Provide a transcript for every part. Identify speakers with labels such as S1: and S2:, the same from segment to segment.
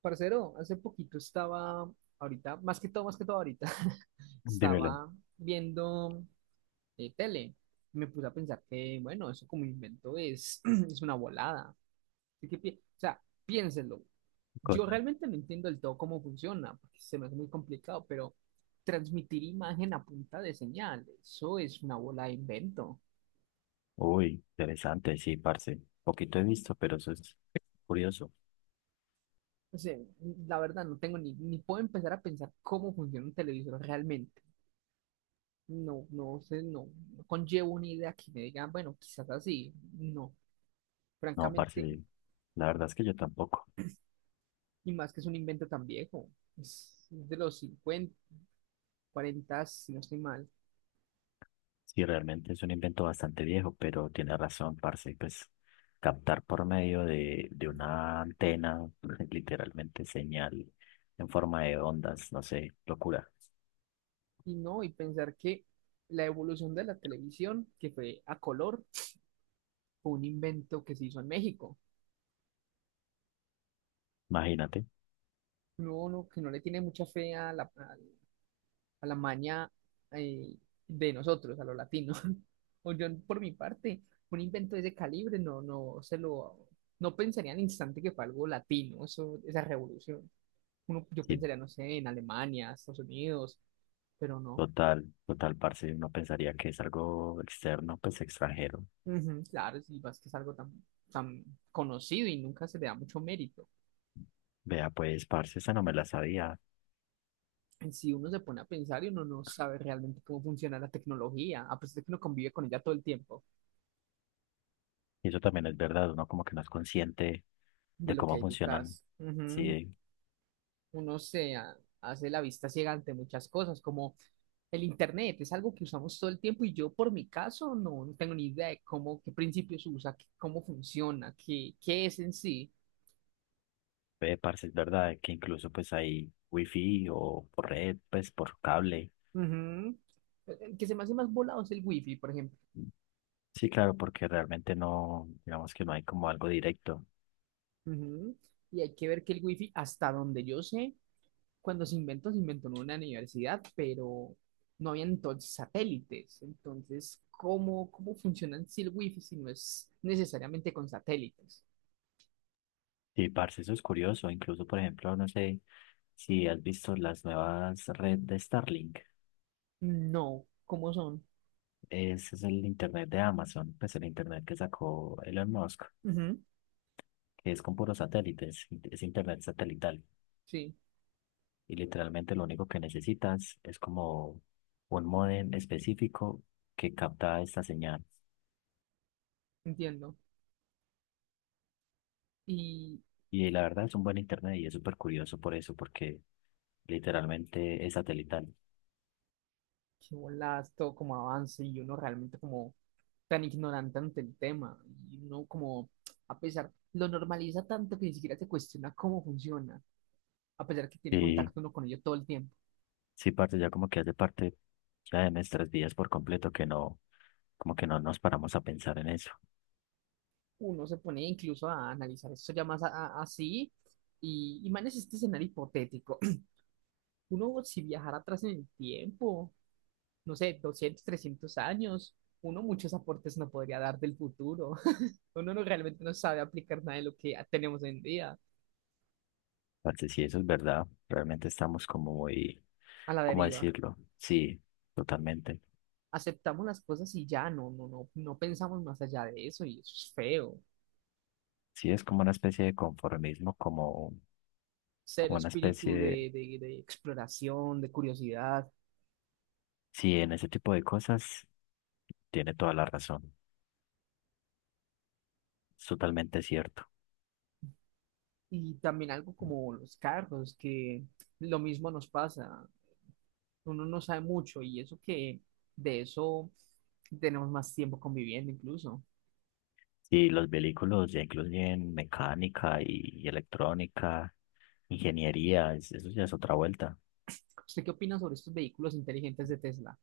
S1: Parcero, hace poquito estaba, ahorita, más que todo ahorita,
S2: Dímelo.
S1: estaba viendo tele. Me puse a pensar que, bueno, eso como invento es, es una volada. Así que, o sea, piénsenlo. Yo
S2: Cosa.
S1: realmente no entiendo del todo cómo funciona, porque se me hace muy complicado, pero transmitir imagen a punta de señal, eso es una bola de invento.
S2: Uy, interesante, sí, parce. Poquito he visto, pero eso es curioso.
S1: O sea, la verdad no tengo ni puedo empezar a pensar cómo funciona un televisor realmente. No, no sé, no, no conllevo una idea que me digan, bueno, quizás así. No,
S2: No, parce,
S1: francamente,
S2: la verdad es que yo tampoco.
S1: y más que es un invento tan viejo. Es de los 50 40, si no estoy mal.
S2: Sí, realmente es un invento bastante viejo, pero tiene razón, parce, pues captar por medio de una antena, literalmente señal en forma de ondas, no sé, locura.
S1: Y no, y pensar que la evolución de la televisión, que fue a color, fue un invento que se hizo en México.
S2: Imagínate.
S1: No, no, que no le tiene mucha fe a la maña eh, de nosotros, a los latinos. O yo, por mi parte, un invento de ese calibre no, no se lo, no pensaría al instante que fue algo latino, eso, esa revolución. Uno, yo
S2: Sí,
S1: pensaría, no sé, en Alemania, Estados Unidos, pero no.
S2: total, total, parce, uno pensaría que es algo externo, pues extranjero.
S1: Ujú. Claro, si vas que es algo tan, tan conocido y nunca se le da mucho mérito.
S2: Vea, pues, parce, esa no me la sabía.
S1: Si uno se pone a pensar y uno no sabe realmente cómo funciona la tecnología, a pesar de que uno convive con ella todo el tiempo,
S2: Y eso también es verdad, uno como que no es consciente
S1: de
S2: de
S1: lo que
S2: cómo
S1: hay
S2: funcionan.
S1: detrás. Ujú.
S2: Sí,
S1: Uno se hace la vista ciega ante muchas cosas, como el Internet, es algo que usamos todo el tiempo y yo por mi caso no, no tengo ni idea de cómo, qué principios usa, cómo funciona, qué es en sí.
S2: ve parce, es verdad que incluso pues hay wifi o por red, pues por cable.
S1: Ujú. El que se me hace más volado es el wifi, por ejemplo.
S2: Sí, claro, porque realmente no, digamos que no hay como algo directo.
S1: Ujú. Y hay que ver que el wifi, hasta donde yo sé, cuando se inventó en una universidad, pero no había entonces satélites. Entonces, ¿cómo funciona en sí el wifi si no es necesariamente con satélites?
S2: Sí, parce, eso es curioso. Incluso, por ejemplo, no sé si has visto las nuevas redes de Starlink.
S1: No, ¿cómo son?
S2: Ese es el internet de Amazon, pues el internet que sacó Elon Musk,
S1: Ujú.
S2: que es con puros satélites, es internet satelital.
S1: Sí,
S2: Y literalmente lo único que necesitas es como un modem específico que capta esta señal.
S1: entiendo. Y
S2: Y la verdad es un buen internet y es súper curioso por eso, porque literalmente es satelital.
S1: qué bolas todo como avance y uno realmente como tan ignorante ante el tema. Y uno como, a pesar, lo normaliza tanto que ni siquiera se cuestiona cómo funciona, a pesar que tiene
S2: Sí,
S1: contacto uno con ello todo el tiempo.
S2: sí, parte ya como que hace parte ya de nuestras vidas por completo que no, como que no nos paramos a pensar en eso.
S1: Uno se pone incluso a analizar esto ya más así y manes este escenario hipotético. Uno si viajara atrás en el tiempo, no sé, 200 300 años, uno muchos aportes no podría dar del futuro. Uno no realmente no sabe aplicar nada de lo que tenemos hoy en día
S2: Parce, sí eso es verdad, realmente estamos como muy,
S1: a la
S2: ¿cómo
S1: deriva.
S2: decirlo? Sí, totalmente.
S1: Aceptamos las cosas y ya, no, no, no, no pensamos más allá de eso y eso es feo.
S2: Sí, es como una especie de conformismo, como,
S1: Cero
S2: como una
S1: espíritu
S2: especie.
S1: de exploración, de curiosidad
S2: Sí, en ese tipo de cosas tiene toda la razón. Es totalmente cierto.
S1: y también algo como los carros, que lo mismo nos pasa. Uno no sabe mucho y eso que de eso tenemos más tiempo conviviendo incluso.
S2: Y los vehículos ya incluyen mecánica y electrónica, ingeniería, eso ya es otra vuelta.
S1: ¿Usted qué opina sobre estos vehículos inteligentes de Tesla?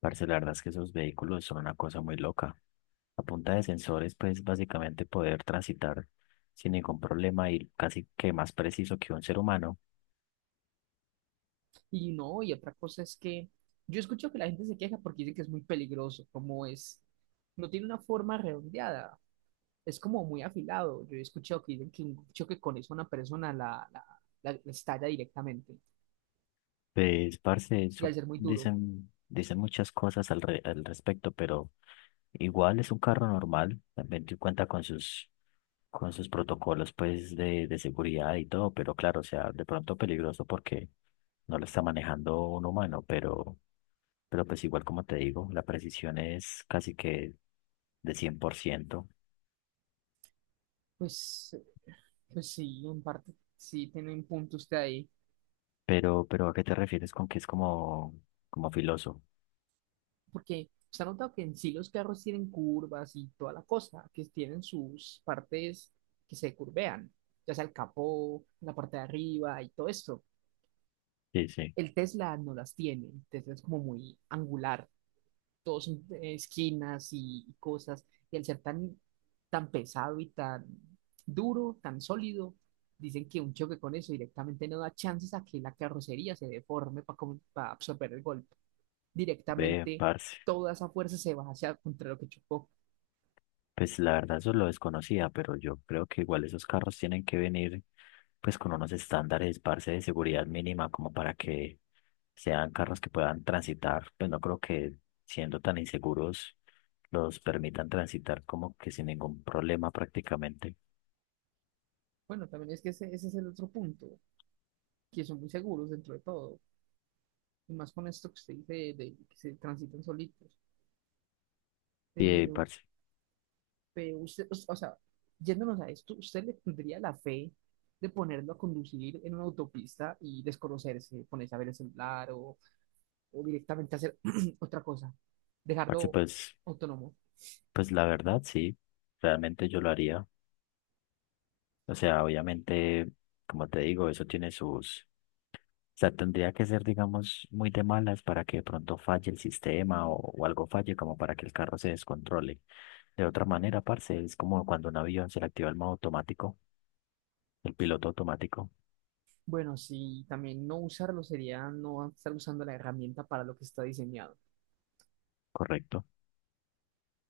S2: Parce, la verdad es que esos vehículos son una cosa muy loca. A punta de sensores, pues básicamente poder transitar sin ningún problema y casi que más preciso que un ser humano.
S1: Y no, y otra cosa es que yo escucho que la gente se queja porque dice que es muy peligroso, como es, no tiene una forma redondeada, es como muy afilado. Yo he escuchado que dicen que un choque con eso a una persona la estalla directamente
S2: Pues, parce,
S1: y
S2: eso
S1: al ser muy duro,
S2: dicen, dicen muchas cosas al respecto, pero igual es un carro normal, también te cuenta con sus protocolos pues de seguridad y todo, pero claro, o sea, de pronto peligroso porque no lo está manejando un humano, pero pues igual como te digo, la precisión es casi que de 100%.
S1: pues, pues sí, en parte sí tiene un punto usted ahí,
S2: Pero ¿a qué te refieres con que es como, como filoso?
S1: porque se ha notado que en sí los carros tienen curvas y toda la cosa, que tienen sus partes que se curvean, ya sea el capó, la parte de arriba y todo esto.
S2: Sí, sí,
S1: El Tesla no las tiene, el Tesla es como muy angular, todos son esquinas y cosas, y al ser tan, tan pesado y tan duro, tan sólido, dicen que un choque con eso directamente no da chances a que la carrocería se deforme para absorber el golpe.
S2: ve,
S1: Directamente
S2: parce.
S1: toda esa fuerza se va hacia contra lo que chocó.
S2: Pues la verdad eso lo desconocía, pero yo creo que igual esos carros tienen que venir pues con unos estándares, parce, de seguridad mínima como para que sean carros que puedan transitar. Pues no creo que siendo tan inseguros los permitan transitar como que sin ningún problema prácticamente.
S1: Bueno, también es que ese es el otro punto, que son muy seguros dentro de todo, y más con esto que usted dice de que se transitan solitos.
S2: Y
S1: Pero
S2: parce,
S1: pero usted, o sea, yéndonos a esto, ¿usted le tendría la fe de ponerlo a conducir en una autopista y desconocerse, ponerse a ver el celular o directamente hacer otra cosa?
S2: parce,
S1: Dejarlo
S2: pues,
S1: autónomo.
S2: pues la verdad sí, realmente yo lo haría. O sea, obviamente, como te digo, eso tiene sus. O sea, tendría que ser, digamos, muy de malas para que de pronto falle el sistema o algo falle como para que el carro se descontrole. De otra manera, parce, es como cuando un avión se le activa el modo automático, el piloto automático,
S1: Bueno, sí, también no usarlo sería no estar usando la herramienta para lo que está diseñado.
S2: correcto.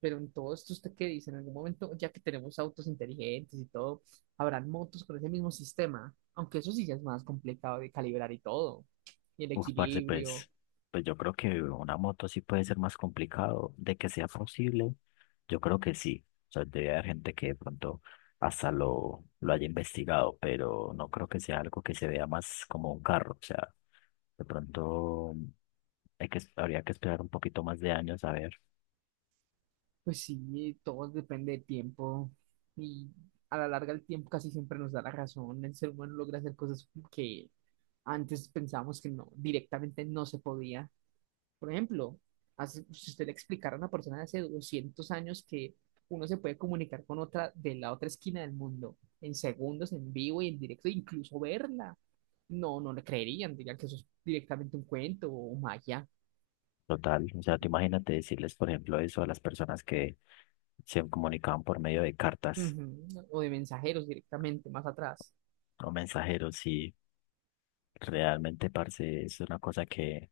S1: Pero en todo esto, ¿usted qué dice? En algún momento, ya que tenemos autos inteligentes y todo, habrán motos con ese mismo sistema, aunque eso sí ya es más complicado de calibrar y todo, y el
S2: Uf, parce,
S1: equilibrio,
S2: pues, pues yo creo que una moto sí puede ser más complicado. De que sea posible, yo creo que sí. O sea, debe haber gente que de pronto hasta lo haya investigado, pero no creo que sea algo que se vea más como un carro. O sea, de pronto hay que, habría que esperar un poquito más de años a ver.
S1: pues sí, todo depende del tiempo y a la larga el tiempo casi siempre nos da la razón. El ser humano logra hacer cosas que antes pensábamos que no, directamente no se podía. Por ejemplo, si usted le explicara a una persona de hace 200 años que uno se puede comunicar con otra de la otra esquina del mundo en segundos, en vivo y en directo, incluso verla, no, no le creerían, dirían que eso es directamente un cuento o magia.
S2: Total. O sea, tú imagínate decirles, por ejemplo, eso a las personas que se comunicaban por medio de cartas
S1: Ujú. O de mensajeros directamente más atrás.
S2: o mensajeros y realmente, parce, es una cosa que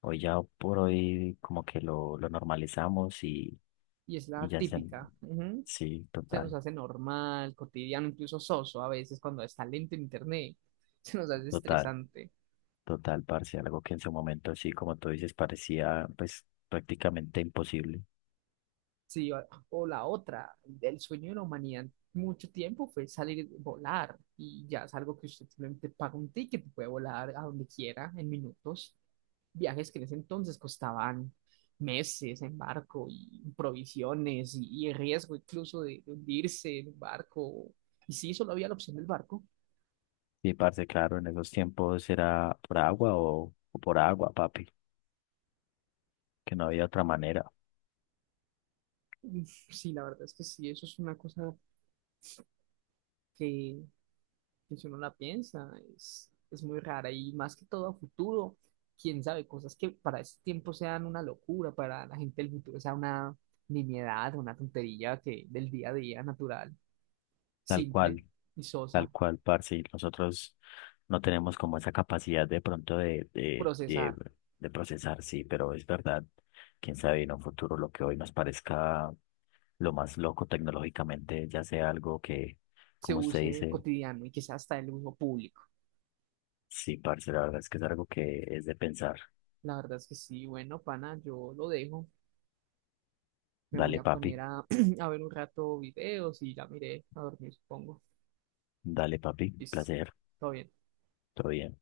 S2: hoy ya por hoy como que lo normalizamos
S1: Y es la
S2: y ya se...
S1: típica. Ujú.
S2: Sí,
S1: Se nos
S2: total,
S1: hace normal, cotidiano, incluso soso a veces cuando está lento en internet. Se nos hace
S2: total,
S1: estresante.
S2: total, parce. Algo que en su momento, sí, como tú dices, parecía pues prácticamente imposible.
S1: Sí, o la otra, el sueño de la humanidad mucho tiempo fue salir, volar, y ya es algo que usted simplemente paga un ticket y puede volar a donde quiera en minutos. Viajes que en ese entonces costaban meses en barco y provisiones y el riesgo incluso de hundirse en un barco. Y sí, solo había la opción del barco.
S2: Sí, parce, claro, en esos tiempos era por agua o por agua, papi, que no había otra manera.
S1: Uf, sí, la verdad es que sí, eso es una cosa que, que si uno la piensa, es muy rara y más que todo a futuro, quién sabe, cosas que para este tiempo sean una locura, para la gente del futuro sea una nimiedad, una tontería que del día a día natural,
S2: Tal
S1: simple
S2: cual,
S1: y
S2: tal
S1: sosa,
S2: cual, parce, y nosotros no tenemos como esa capacidad de pronto
S1: procesar,
S2: de procesar, sí, pero es verdad, quién sabe en un futuro lo que hoy nos parezca lo más loco tecnológicamente, ya sea algo que,
S1: se
S2: como usted
S1: use
S2: dice,
S1: cotidiano y que sea hasta el uso público.
S2: sí, parce, la verdad es que es algo que es de pensar.
S1: La verdad es que sí, bueno, pana, yo lo dejo, me voy
S2: Dale,
S1: a poner
S2: papi,
S1: a, a ver un rato videos y ya miré a dormir, supongo.
S2: dale, papi,
S1: Listo,
S2: placer,
S1: todo bien.
S2: todo bien.